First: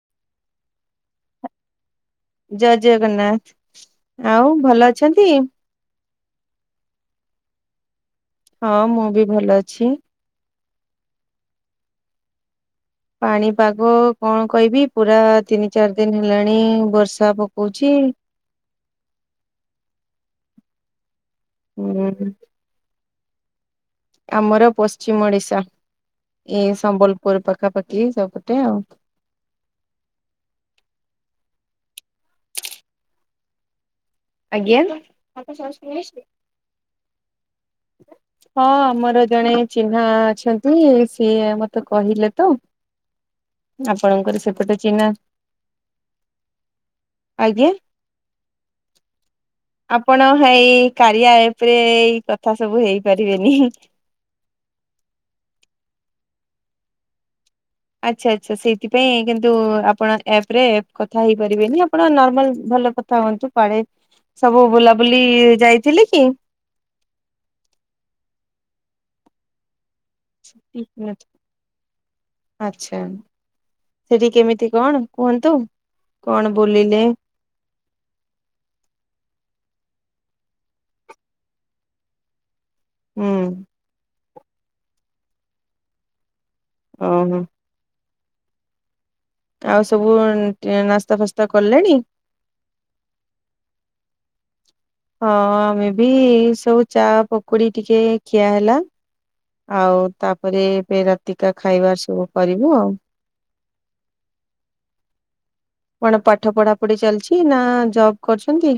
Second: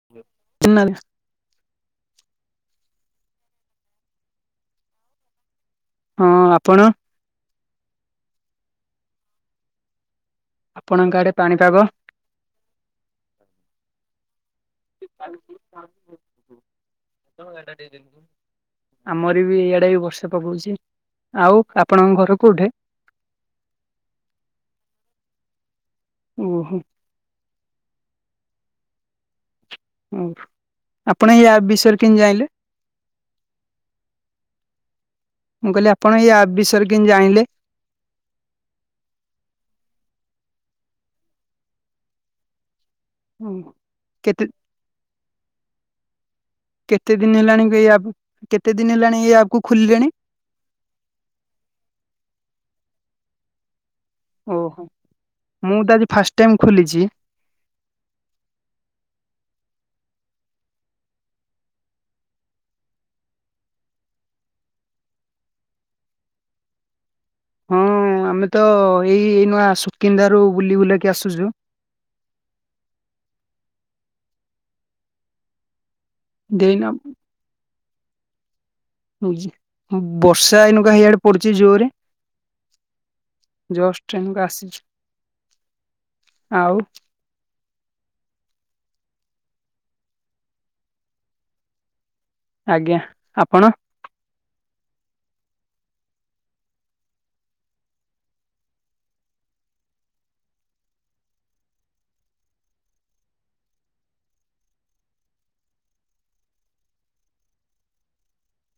[unintelligible] ଜୟ ଜଗନ୍ନାଥ। ଆଉ ଭଲ ଅଛନ୍ତି? ହଁ ଆପଣ? ହଁ ମୁଁ ବି ଭଲ ଅଛି। ଆପଣଙ୍କ ଆଡେ ପାଣିପାଗ? ପାଣିପାଗ କଣ କହିବି ପୁରା ତିନି ଚାରି ଦିନି ହେଲାଣି ବର୍ଷା ପକଉଚି। ଆମର ବି ଇଆଡେ ବର୍ଷା ପକଉଚି। ଆଉ ଆପଣଙ୍କ ହୁଁ ଘର କୋଉଠି? ଆମର ପଶ୍ଚିମ ଓଡିଶା। ଏଇ ଓହୋ ସମ୍ବଲପୁର ପାଖାପାଖି ସେପଟେ ଆଉ। ହଉ। ଆପଣ ୟା ବିଷୟରେ କେମିତି ଜାଣିଲେ? [inaudible] ଆଜ୍ଞା। ମୁଁ କହିଲି ଆପଣ ଏଇ ଆପ୍ ବିଷୟରେ କେମିତି ଜଣିଲେ? [inaudible] ହଁ ମୋର ଜଣେ ଚିହ୍ନା ଅଛନ୍ତି ସିଏ ମତେ କହିଲେ ତ। ଆପଣଙ୍କର କେତେ ସେପଟେ ଚିହ୍ନା। କେତେ ଦିନି ହେଲାଣି ଆଜ୍ଞା। ଏଇ ଆପ୍ କୁ। କେତେ ଦିନି ହେଲାଣି ଏଇ ଆପ୍ କୁ? ଖୋଲିଲେଣି? ଆପଣ ହେଇ କାରିଆ ଆପ୍ ରେ ଏଇ କଥା ସବୁ ହେଇପାରିବେନି ହ୍ନି। ଓହୋ, ମୁଁ ତ ଆଜି ଫାଷ୍ଟ ଟାଇମ ଖୋଲିଚି। ଆଚ୍ଛା ଆଚ୍ଛା ସେଇଥିପାଇଁ କିନ୍ତୁ ଆପଣ ଆପ୍ ରେ କଥା ହେଇପାରିବେନି ଆପଣ ନର୍ମାଲ ଭଲ କ। ଥାଅନ୍ତୁ। ପାଡେ ସବୁ ବୁଲାବୁଲି ଯାଇଥିଲେ କି? ହଁ ଆମେ ତ ଏଇ ନୂଆ ଆସୁ। [unintelligible] ଆଚ୍ଛା ସେଠି କେମିତି କଣ କୁହନ୍ତୁ କଣ ଦେଇନା ବୁଲିଲେ? ବର୍ଷା ଏଇନୁକା ହେଇଆଡେ ପଡୁଚି ଜୋରରେ ହୁଁ ଜଷ୍ଟ। ଏଇନୁକା ଆସିଚୁ ଆଉ। ଓହୋ। ଆଉ ସବୁ ନାସ୍ତା ଫାସ୍ତା କଲେଣି? ଆଜ୍ଞା, ଆପଣ? ହଁ ଆମେ ବି ସବୁ ଚା ପକୁଡି ଟିକେ ଖିଆ ହେଲା। ଆଉ ତାପରେ ଏବେ ରାତିକା ଖାଇବା ସବୁ କରିବୁ ଆଉ। କଣ ପାଠ ପଢା ପଢି ଚାଲିଚି ନା ଜବ କରୁଚନ୍ତି?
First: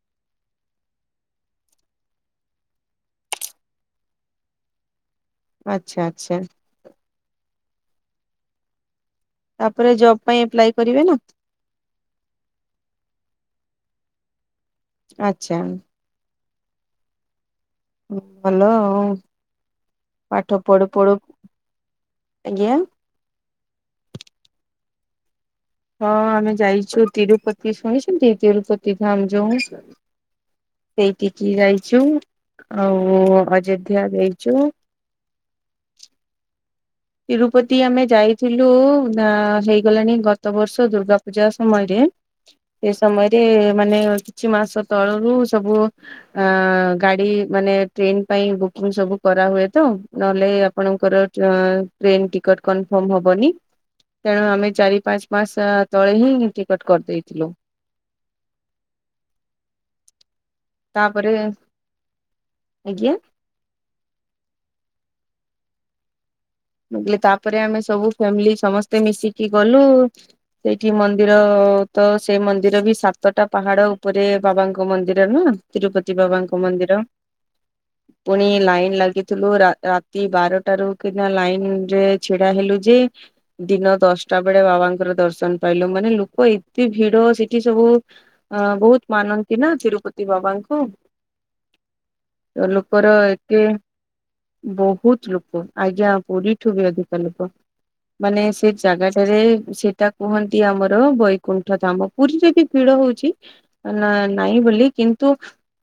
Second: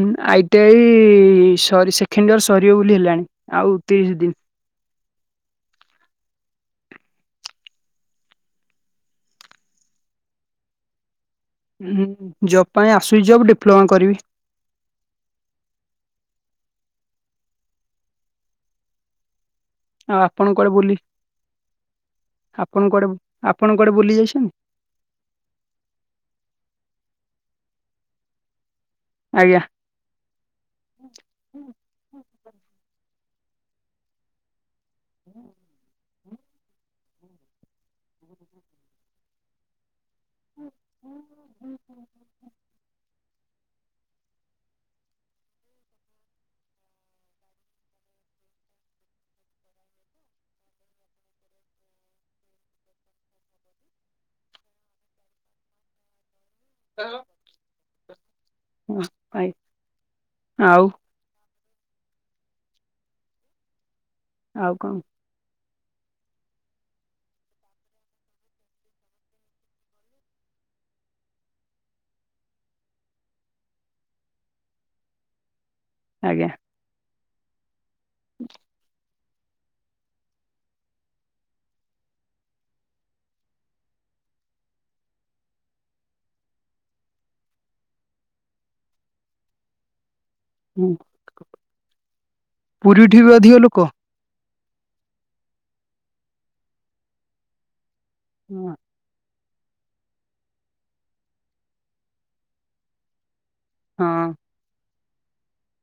ହୁଁ ଆଇଟିଆଇ ସରି ସେକେଣ୍ଡଇୟର ସରିବ ବୋଲି ହେଲାଣି। ଆଉ ତିରିଶ ଦିନ। ଆଚ୍ଛା ଆଚ୍ଛା। ତାପରେ ଜବ୍ ପାଇଁ ଏପ୍ଲାଏ କରିବେ ନା? ଜବ୍ ପାଇଁ ଆସୁଚି ଜବ୍ ଡିପ୍ଲୋମା କରିବି। ଆଛା ହୁଁ ଭଲ ଆଉ ଆଉ ଆପଣ କୁଆଡେ ବୁଲି ଆଜ୍ଞା ଆପଣ କୁଆଡେ ଆପଣ କୁଆଡେ ବୁଲି ଯାଇଛନ୍ତି ହଁ ଆମେ ଯାଇଛୁ ତିରୁପତି ଶୁଣିଛନ୍ତି ତିରୁପତି ଧାମ ଯଉ ଆଜ୍ଞା। ସେଇଠିକି ଯାଇଛୁ ଆଉ ଅଯୋଧ୍ୟା ଯାଇଚୁ। [inaudible] ତିରୁପତି ଆମେ ଯାଇଥିଲୁ। ନା ହେଇଗଲାଣି ଗତ ବର୍ଷ ଦୁର୍ଗା ପୂଜା ସମୟରେ ସେ ସମୟ ରେ ମାନେ କିଛି ମାସ ତଳରୁ ସବୁ ଆଁ ଗାଡି ମାନେ ଟ୍ରେନ ପାଇଁ ବୁକିଂ ସବୁ କରାହୁଏ ତ ନହେଲେ ଆପଣଙ୍କର ଚ ଟ୍ରେନ ଟିକଟ କନଫର୍ମ ହବନି ତେଣୁ ଆମେ ଚାରି ପାଞ୍ଚ ମାସ ତଳେ ହିଁ ଟିକେଟ କରିଦେଇ ଥିଲୁ। ହଁ ଭାଇ ଆଉ ତାପରେ, ଆଜ୍ଞା ଆଉ କଣ ମୁଁ କହିଲି ତାପରେ ଆମେ ସବୁ ଫ୍ୟାମିଲି ସମସ୍ତେ ମିଶିକି ଗଲୁ ସେଇଠି ମନ୍ଦିର ତ ସେଇ ମନ୍ଦିର ବି ସାତଟା ପାହାଡ ଉପରେ ବାବାଙ୍କ ମନ୍ଦିର ନା ତିରୁପତି ଆଜ୍ଞା ବାବାଙ୍କ ମନ୍ଦିର। ପୁଣି ଲାଇନ ଲାଗିଥିଲୁ ରାତି ବାରଟାରୁ କିନା ଲାଇନ ଯେ ଛିଡା ହେଲୁ ଯେ ଦିନ ଦଶଟା ବେଳେ ବାବାଙ୍କର ଦର୍ଶନ ପାଇଲୁ। ମାନେ ଲୋକ ଏତେ ଭିଡ ସେଠି ସବୁ ଆଁ ବହୁତ ମାନନ୍ତି ନା ତିରୁପତି ବାବାଙ୍କୁ ହୁଁ ତ ଲୋକର ପୁରୀଠି ବି ଅଧିକ ଏତେ ଲୋକ ବହୁତ ଲୋକ ଆଜ୍ଞା ପୁରୀଠୁ ବି ଅଧିକା ଲୋକ। ମାନେ ସେ ହଁ ଜାଗାଟାରେ ସେ ସେଟା କୁହନ୍ତି ଆମର ବୈକୁଣ୍ଠ ଧାମ। ପୁରୀରେ ବି ଭିଡ ହଉଛି ନାଁ ନାଁ ନାଁହିଁ ବୋଲି କିନ୍ତୁ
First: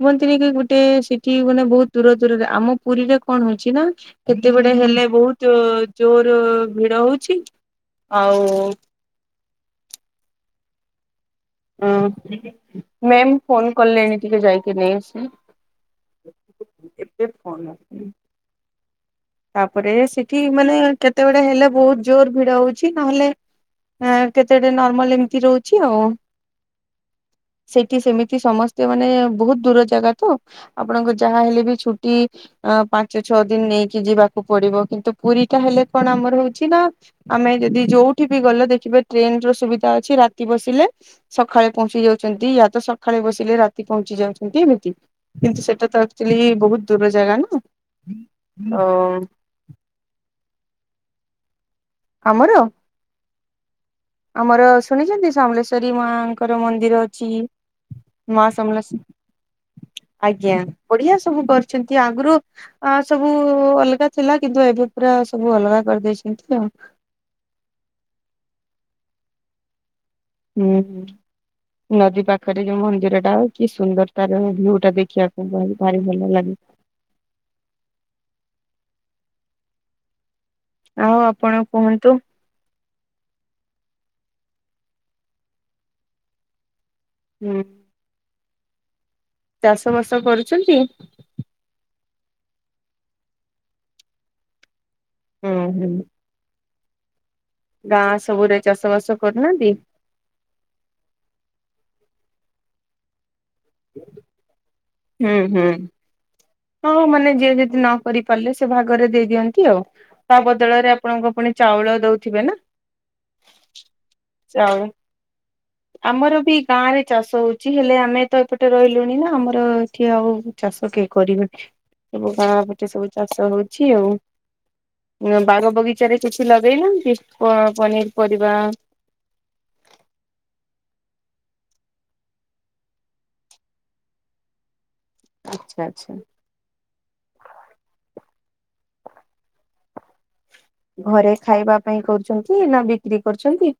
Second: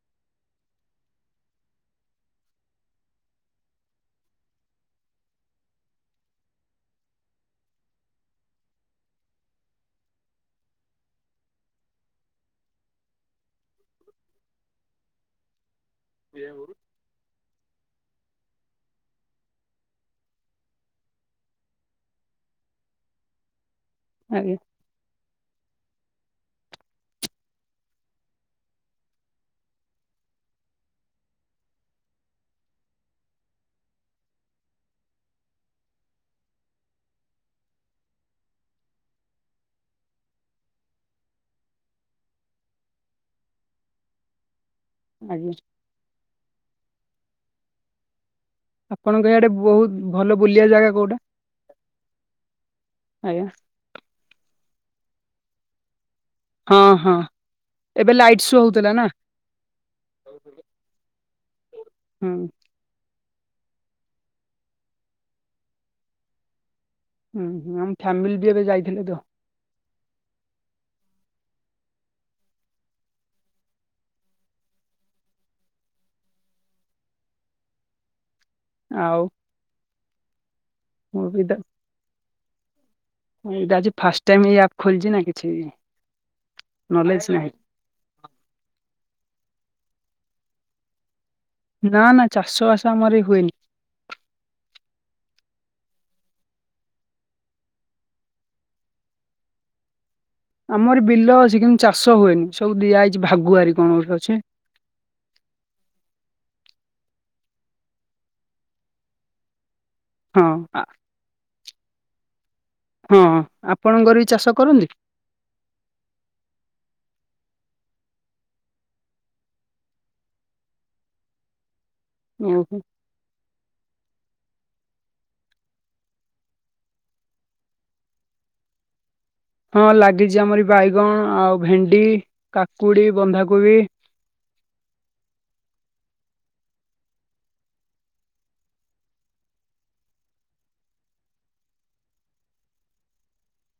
କୁହନ୍ତିନି କି ଗୋଟେ ସେଠି ମାନେ ବହୁତ ଦୂର ଦୂରରେ ଆମ ପୁରୀରେ କଣ ହଉଛି ନା କେତେ ଗୁଡେ ହେଲେ ବହୁତ ଜୋର ଭିଡ ହଉଛି ଆଉ ଉଁ ମ୍ୟାମ୍ ଫୋନ କଲେଣି ଟିକେ ଯାଇକି ନେଇଆସିବ। ସିଏ ବହୁତ ଏ ଫୋନ୍ ଆସିଲେଇଁ। ତାପରେ ସେଠି ମାନେ କେତେବେଡେ ହେଲେ ବହୁତ ଜୋର ଭିଡ ହଉଛି ନହେଲେ ଆଜ୍ଞା କେତେଟେ ନର୍ମାଲ ଏମିତି ରହୁଚି ଆଉ ସେଠି ସେମିତି ସମସ୍ତେ ମାନେ ବହୁତ ଦୂର ଜାଗା ତ ଆପଣଙ୍କୁ ଯାହା ହେଲେ ବି ଛୁଟି ଆଁ ପାଞ୍ଚ ଛଅ ଦିନ୍ ନେଇକି ଯିବାକୁ ପଡିବ କିନ୍ତୁ ପୁରୀ ଟା ହେଲେ କଣ ଆମର ହଉଛି ନା ଆମେ ଯଦି ଯୋଉଠି ବି ଗଲେ ଦେଖିବେ ଟ୍ରେନ ର ସୁବିଧା ଅଛି ରାତି ବସିଲେ ସଖାଳେ ପହଞ୍ଚି ଯାଉଛନ୍ତି ୟା ତ ସଖାଳେ ବସିଲେ ରାତି ପହଞ୍ଚି ଯାଉଛନ୍ତି ଏମିତି ଆଜ୍ଞା କିନ୍ତୁ ସେଟା ତ ଆକଟୁଆଲ୍ଲୀ ବହୁତ ଦୂର ଜାଗା ନା ଓ ଆପଣଙ୍କ ଇଆଡେ ବହୁତ ଭଲ ବୁଲିବା ଜାଗା କୋଉଟା ଆମର ଆଜ୍ଞା ଆମର ଶୁଣିଛନ୍ତି ସମଲେଶ୍ଵରୀ ମାଙ୍କ ଙ୍କର ହଁ ମନ୍ଦିର ହଁ ଅଛି ଏବେ ଲାଇଟ୍ ମା ଶୋ ସମଲେସ୍। ହଉଥିଲା ନା। ଆଜ୍ଞା ବଢ଼ିଆ ସବୁ କରୁଛନ୍ତି ଆଗରୁ ହୁଁ ଆ ସବୁ ଅଲଗା ଥିଲା କିନ୍ତୁ ଏବେ ପୁରା ସବୁ ଅଲଗା କରିଦେଇଛନ୍ତି ଆଉ ହୁଁ ଆମ ଫ୍ୟାମିଲି ବି ଏବେ ଯାଇଥିଲେ ତ? ହୁଁ ହୁଁ। ନଦୀ ପାଖରେ ଯୋଉ ମନ୍ଦିର ଟା ଅ କି ସୁନ୍ଦର ତାର ଭିୟୁ ଟା ଦେଖିବାକୁ ଭାରି ଭଲ ଲାଗେ। ଆଉ? ଆଉ ମୁଁ ବି ତ ଆପଣ କୁହନ୍ତୁ? ଏଇଟା ଆଜି ଫାଷ୍ଟ ଟାଇମ୍ସ ଏଇ ଆପ ଖୋଲିଛି ନା କିଛି ନଲେଜ ନାହିଁ। ହୁଁ ଚାଷ ବାସ କରୁଛନ୍ତି। ନା ନା ଚାଷ ବାସ ଆମର ଏଇ ହୁଏନି। ହୁଁ ହୁଁ। ଗାଁ ସବୁରେ ଚାଷ ବାସ କରୁନାହାନ୍ତି। ଆମର ବିଲ ଅଛି କିନ୍ତୁ ଚାଷ ହୁଏନି ସବୁ ଦିଆଯାଇଛି ଭାଗୁଆରି କଣ ଗୋଟେ ଅଛି? ହୁଁ ହୁଁ। ହଁ ମାନେ ଯିଏ ଯଦି ନ କରି ପାରିଲେ ସେ ଭାଗରେ ଦେଇଦିଅନ୍ତି ଆଉ ତା ହଁ। ଆ ବଦଳରେ ଆପଣଙ୍କୁ ପୁଣି ଚାଉଳ ଦଉଥିବେ ନା? ହଁ ଆପଣଙ୍କର ବି ଚାଷ ଚାଉଳ କରନ୍ତି। ଆମର ବି ଗାଁରେ ଚାଷ ହଉଛି ହେଲେ ଆମେ ତ ଏପଟେ ରହିଲୁଣି ନା ଆମର ଏଠି ଆଉ ଚାଷ କେହି କରିବେନି ସବୁ ଗାଁ ଓହୋ ପଟେ ସବୁ ଚାଷ ହଉଛି ଆଉ ବାର ବଗିଚାରେ କିଛି ଲଗେଇନାହାନ୍ତି ପନିର ପରିବା। ହଁ ଲାଗିଛି ଆମରି ବାଇଗଣ ଆଉ ଭେଣ୍ଡି କାକୁଡି ବନ୍ଧାକୋବି। ଆଚ୍ଛା ଆଚ୍ଛା। ଘରେ ଖାଇବା ପାଇଁ କରୁଛନ୍ତି ନା ବିକ୍ରି କରୁଛନ୍ତି?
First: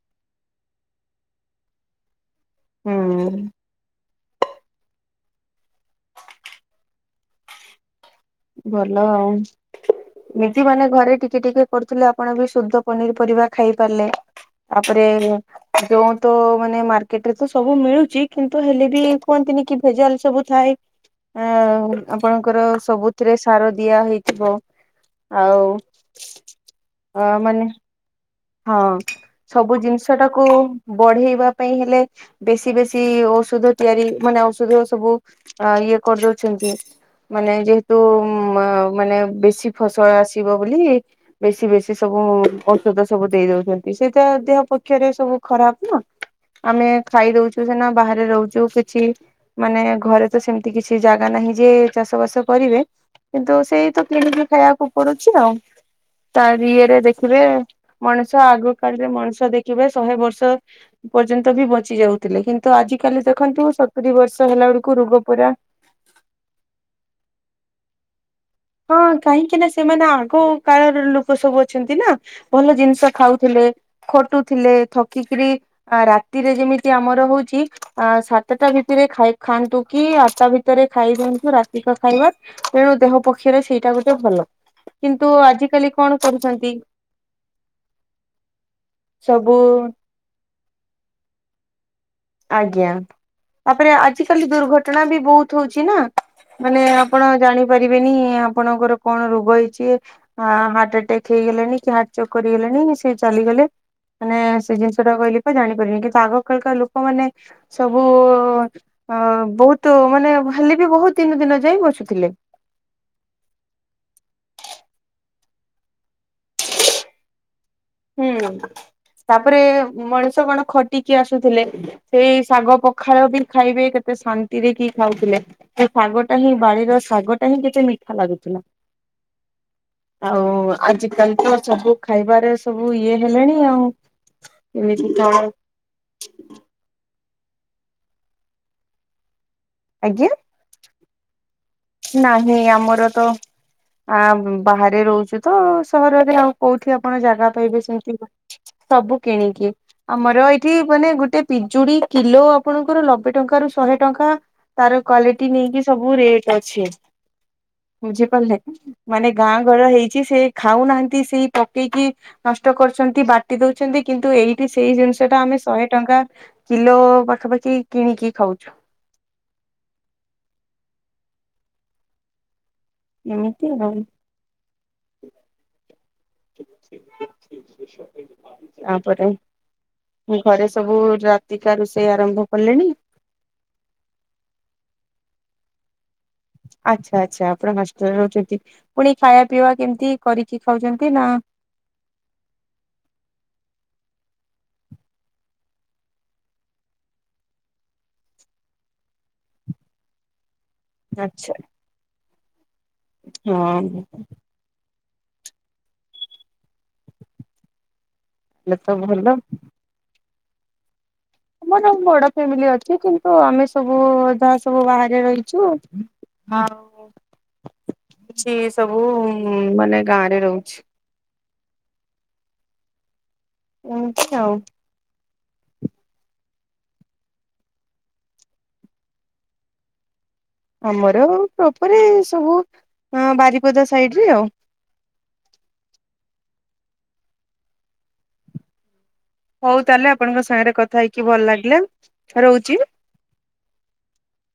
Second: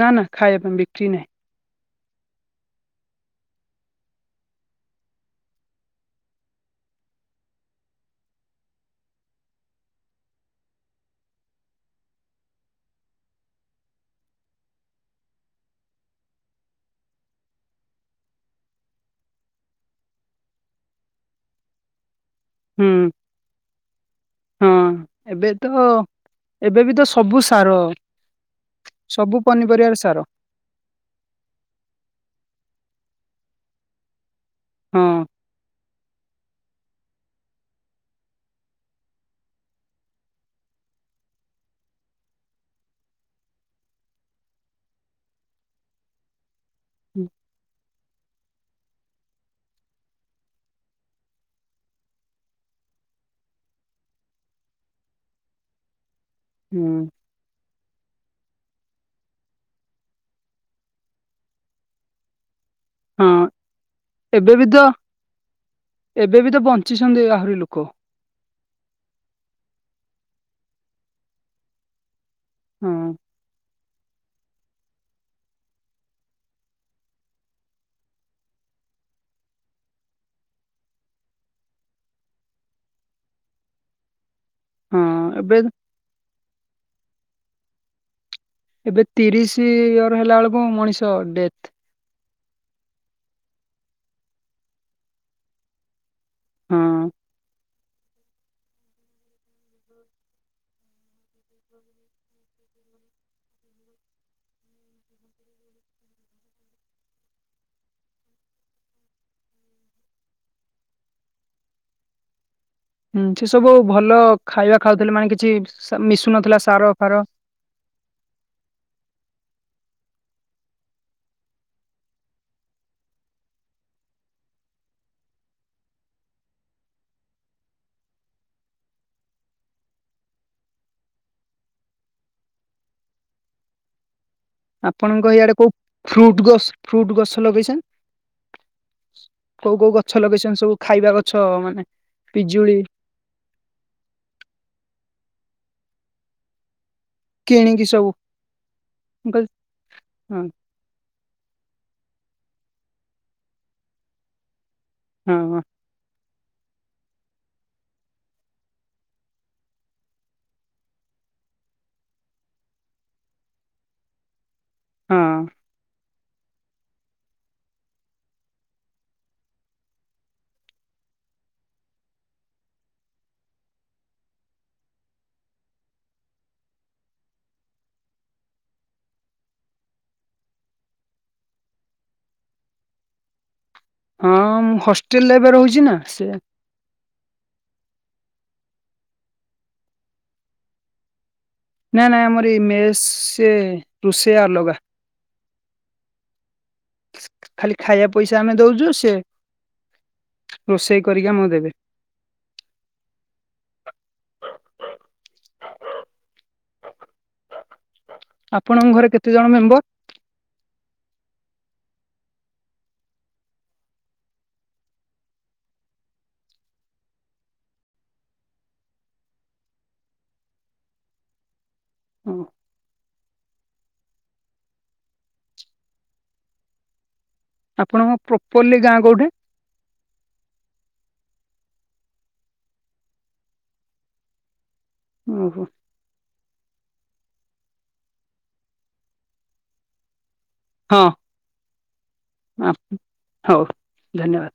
ନା ନା ଖାଇବା ପାଇଁ ବିକ୍ରି ନାହିଁ। ହୁଁ। ଭଲ ଆଉ ଏମିତି ମାନେ ଘରେ ଟିକେ ଟିକେ କରୁଥିଲେ ଆପଣ ବି ଶୁଦ୍ଧ ପନିର ପରିବା ଖାଇ ପାରିଲେ। ତାପରେ ଯୋଉ ତ ମାନେ ମାର୍କେଟରେ ତ ସବୁ ମିଳୁଛି କିନ୍ତୁ ହେଲେ ବି କୁହନ୍ତିନି କି ଭେଜାଲ ସବୁ ଥାଏ। ଆ ଆପଣଙ୍କର ହୁଁ ସବୁଥିରେ ସାର ଦିଆ ହେଇ ଥିବ ହଁ। ଏବେ ତ ଆଉ ଏବେ ବି ତ ଅ ସବୁ ସାର ମାନେ ହଁ ସବୁ ପନିପରିବାରେ ସାର ଜିନିଷଟାକୁ ବଢେଇବା ପାଇଁ ହେଲେ ବେଶୀ ବେଶୀ ଔଷଧ ତିଆରି ମାନେ ଔଷଧ ହଁ। ସବୁ ଆ ଇଏ କରିଦଉଛନ୍ତି। ମାନେ ଯେହେତୁ ମାନେ ବେଶୀ ଫସଲ ଆସିବ ବୋଲି। ବେଶୀ ବେଶୀ ସବୁ ଔଷଧ। ସବୁ ଦେଇ ଦଉଛନ୍ତି ସେଇଟା ଦେହ ପକ୍ଷରେ ସବୁ ଖରାପ ନା? ଆମେ ଖାଇଦଉଛୁ ସିନା ବାହାରେ ରହୁଛୁ କି କିଛି ମାନେ ଘରେ ତ ସେମିତି କିଛି ଜାଗା ନାହିଁ ଯେ ଚାଷ ବାସ କରିବେ? କିନ୍ତୁ ସେଇ ତ କିଣିକି ଖାଇବାକୁ ପଡୁଛି ଆଉ ତାର ହୁଁ ଇଏରେ ଦେଖିବେ? ମଣିଷ ଆଗ କାଳରେ ମଣିଷ ଦେଖିବେ ଶହେ ବର୍ଷ ପର୍ଯ୍ୟନ୍ତ ବି ବଞ୍ଚି ଯାଉଥିଲେ କିନ୍ତୁ ଆଜି କାଲି ହଁ ଦେଖନ୍ତୁ ସତୁରି ବର୍ଷ ଏବେ ବି ହେଲା ତ ବେଳକୁ ରୋଗ ପୁରା ଏବେ ବି ତ ବଞ୍ଚିଛନ୍ତି ଆହୁରି ଲୋକ। ହଁ କାହିଁକି ନା ସେମାନେ ଆଗ କାଳର ଲୋକ ସବୁ ଅଛନ୍ତି ନା ଭଲ ହଁ ଜିନିଷ ଖାଉ ଥିଲେ ଖଟୁଥିଲେ ଥକିକିରି ଆ ରାତିରେ ଯେମିତି ଆମର ହଉଚି ଅ ସାତଟା ଭିତରେ ଖାଇ ଖାଆନ୍ତୁ କି ଆଠଟା ଭିତରେ ଖାଇଦିଅନ୍ତୁ ରାତିକ ଖାଇବା। ତେଣୁ ଦେହ ପକ୍ଷରେ ସେଇଟା ଗୋଟେ ଭଲ ହଁ କିନ୍ତୁ ଏବେ ଆଜିକାଲି କଣ କରୁଛନ୍ତି? ଏବେ ସବୁ ତିରିଶ ଇୟର ହେଲା ବେଳକୁ ମଣିଷ ଡେଥ। ଆଜ୍ଞା ତାପରେ ଆଜିିକାଲି ଦୁର୍ଘଟଣା ବି ବହୁତ ହଉଛି ନା। ହଁ ମାନେ ଆପଣ ଜାଣିପାରିବେନି ଆପଣଙ୍କର କଣ ରୋଗ ହେଇଛି। ଆ ହାର୍ଟ ଆଟାକ ହେଇଗଲେଣି କି ହାର୍ଟ ଚକ୍ କରିଗଲେଣି ସେ ଚାଲିଗଲେ। ମାନେ ସେ ଜିନିଷ ଟା କହିଲେ ପା ଜାଣିପାରିନି କିନ୍ତୁ ଆଗ କାଳିକା ଲୋକମାନେ ସବୁ ଅ ବହୁତ ମାନେ ଭାଲି ବି ବହୁତ ଦିନ ଦିନ ଯାଇ ବସୁଥିଲେ। ହୁଁ ସେ ସବୁ ଭଲ ଖାଇବା ଖାଉଥିଲେ ମାନେ କିଛି ମିଶୁନଥିଲା ସାର ଫାର। ହୁଁ ତାପରେ ମଣିଷ କଣ ଖଟିକି ଆସୁଥିଲେ। ସେଇ ଶାଗ ପଖାଳ ବି ଖାଇବେ କେତେ ଶାନ୍ତିରେ କି ଖାଉଥିଲେ। ସେ ଶାଗ ଟା ହିଁ ବାଡିର ଶାଗ ଟା ହିଁ କେତେ ମିଠା ଲାଗୁଥିଲା। ଆଉ ଆଜିକାଲି ତ ସବୁ ଖାଇବାରେ ସବୁ ଇଏ ହେଲେଣି ଆଉ। ଏମିତି ଆପଣଙ୍କ କଣ ଏଇଆଡେ କୋଉ ଫ୍ରୁଟ ଗ ଫ୍ରୁଟ ଗଛ ଲଗେଇଛନ୍ତି? କୋଉ କୋଉ ଗଛ ଆଜ୍ଞା ଲଗେଇଛନ୍ତି ସବୁ ଖାଇବା ଗଛ ମାନେ ନାହିଁ ପିଜୁଳି ଆମର ତ ଆ ବାହାରେ ରହୁଛୁ ତ ସହରରେ ଆଉ କୋଉଠି ଆପଣ ଜାଗା ପାଇବେ କିଣିକି ସବୁ ସେମିତି ସବୁ ମୁଁ କହିଲି କିଣିକି ହଁ ଆମର ଠି ମାନେ ଗୋଟେ ପିଜୁଡି କିଲୋ ଆପଣଙ୍କର ନବେ ଟଙ୍କା ରୁ ଶହେ ଟଙ୍କା। ତାର ହଁ କ୍ଵାଲିଟି ହଁ ନେଇକି ସବୁ ରେଟ୍ ଅଛି ବୁଝିପାରିଲେ। ମାନେ ଗାଁ ଘର ହେଇଛି ସେ ଖାଉନାହାନ୍ତି ସେଇ ପକେଇକି ନଷ୍ଟ କରୁଛନ୍ତି। ବା ଟି ଦଉଛନ୍ତି କିନ୍ତୁ ଏଇଠି ସେଇ ଜିନିଷ ଟା ହଁ ଆମେ ଶହେ ଟଙ୍କା କିଲୋ ପାଖାପାଖି କିଣିକି ଖାଉଛୁ। ଏମିତି ଆଉ। ତାପରେ ଘରେ ସବୁ ରାତିକା ରୋଷେଇ ଆରମ୍ଭ କଲେଣି? ହଁ ମୁଁ ହଷ୍ଟେଲରେ ଏବେ ରହୁଛି ନା ସେ ଆଚ୍ଛା ଆଚ୍ଛା ଆପଣ ହଷ୍ଟେଲରେ ରହୁଛନ୍ତି ପୁଣି ଖାଇବା ପିଇବା କେମିତି କରିକି ଖାଉଛନ୍ତି ନା ନାଇଁ ନାଇଁ ଆମର ଏଇ ମେସ ସେ ରୋଷେଆ ଅଲଗା। ଖାଲି ଖାଇଆ ପଇସା ଆମେ ଦଉଛୁ ସେ ରୋଷେଇ କରିକି ଆମକୁ ଆଚ୍ଛା ଦେବେ। ହଁ। ହେଲେ ତ ଆପଣଙ୍କ ଘରେ ଭଲ। କେତେ ଜଣ ମେମ୍ବର? ଆମର ବଡ ଫ୍ୟାମିଲି ଅଛି କିନ୍ତୁ ଆମେ ସବୁ ଅ ଯା ସବୁ ବାହାରେ ରହିଛୁ। ହଁ ସିଏ ସବୁ ମାନେ ଗାଁରେ ରହୁଛି। ଏମିତି ଆଉ। ଆପଣଙ୍କ ପ୍ରପରଲି ଗାଁ କୋଉଠି? ଆମର ପ୍ରପର ଏ ସବୁ ବାରିପଦା ସାଇଡ ରେ ଆଉ। ଉଁ ହୁଁ। ହଉ ତାହେଲେ ଆପଣଙ୍କ ସାଙ୍ଗରେ କଥା ହଁ ହେଇକି ଭଲ ଲାଗିଲା ରହୁଛି। ହଉ ଧନ୍ୟବାଦ।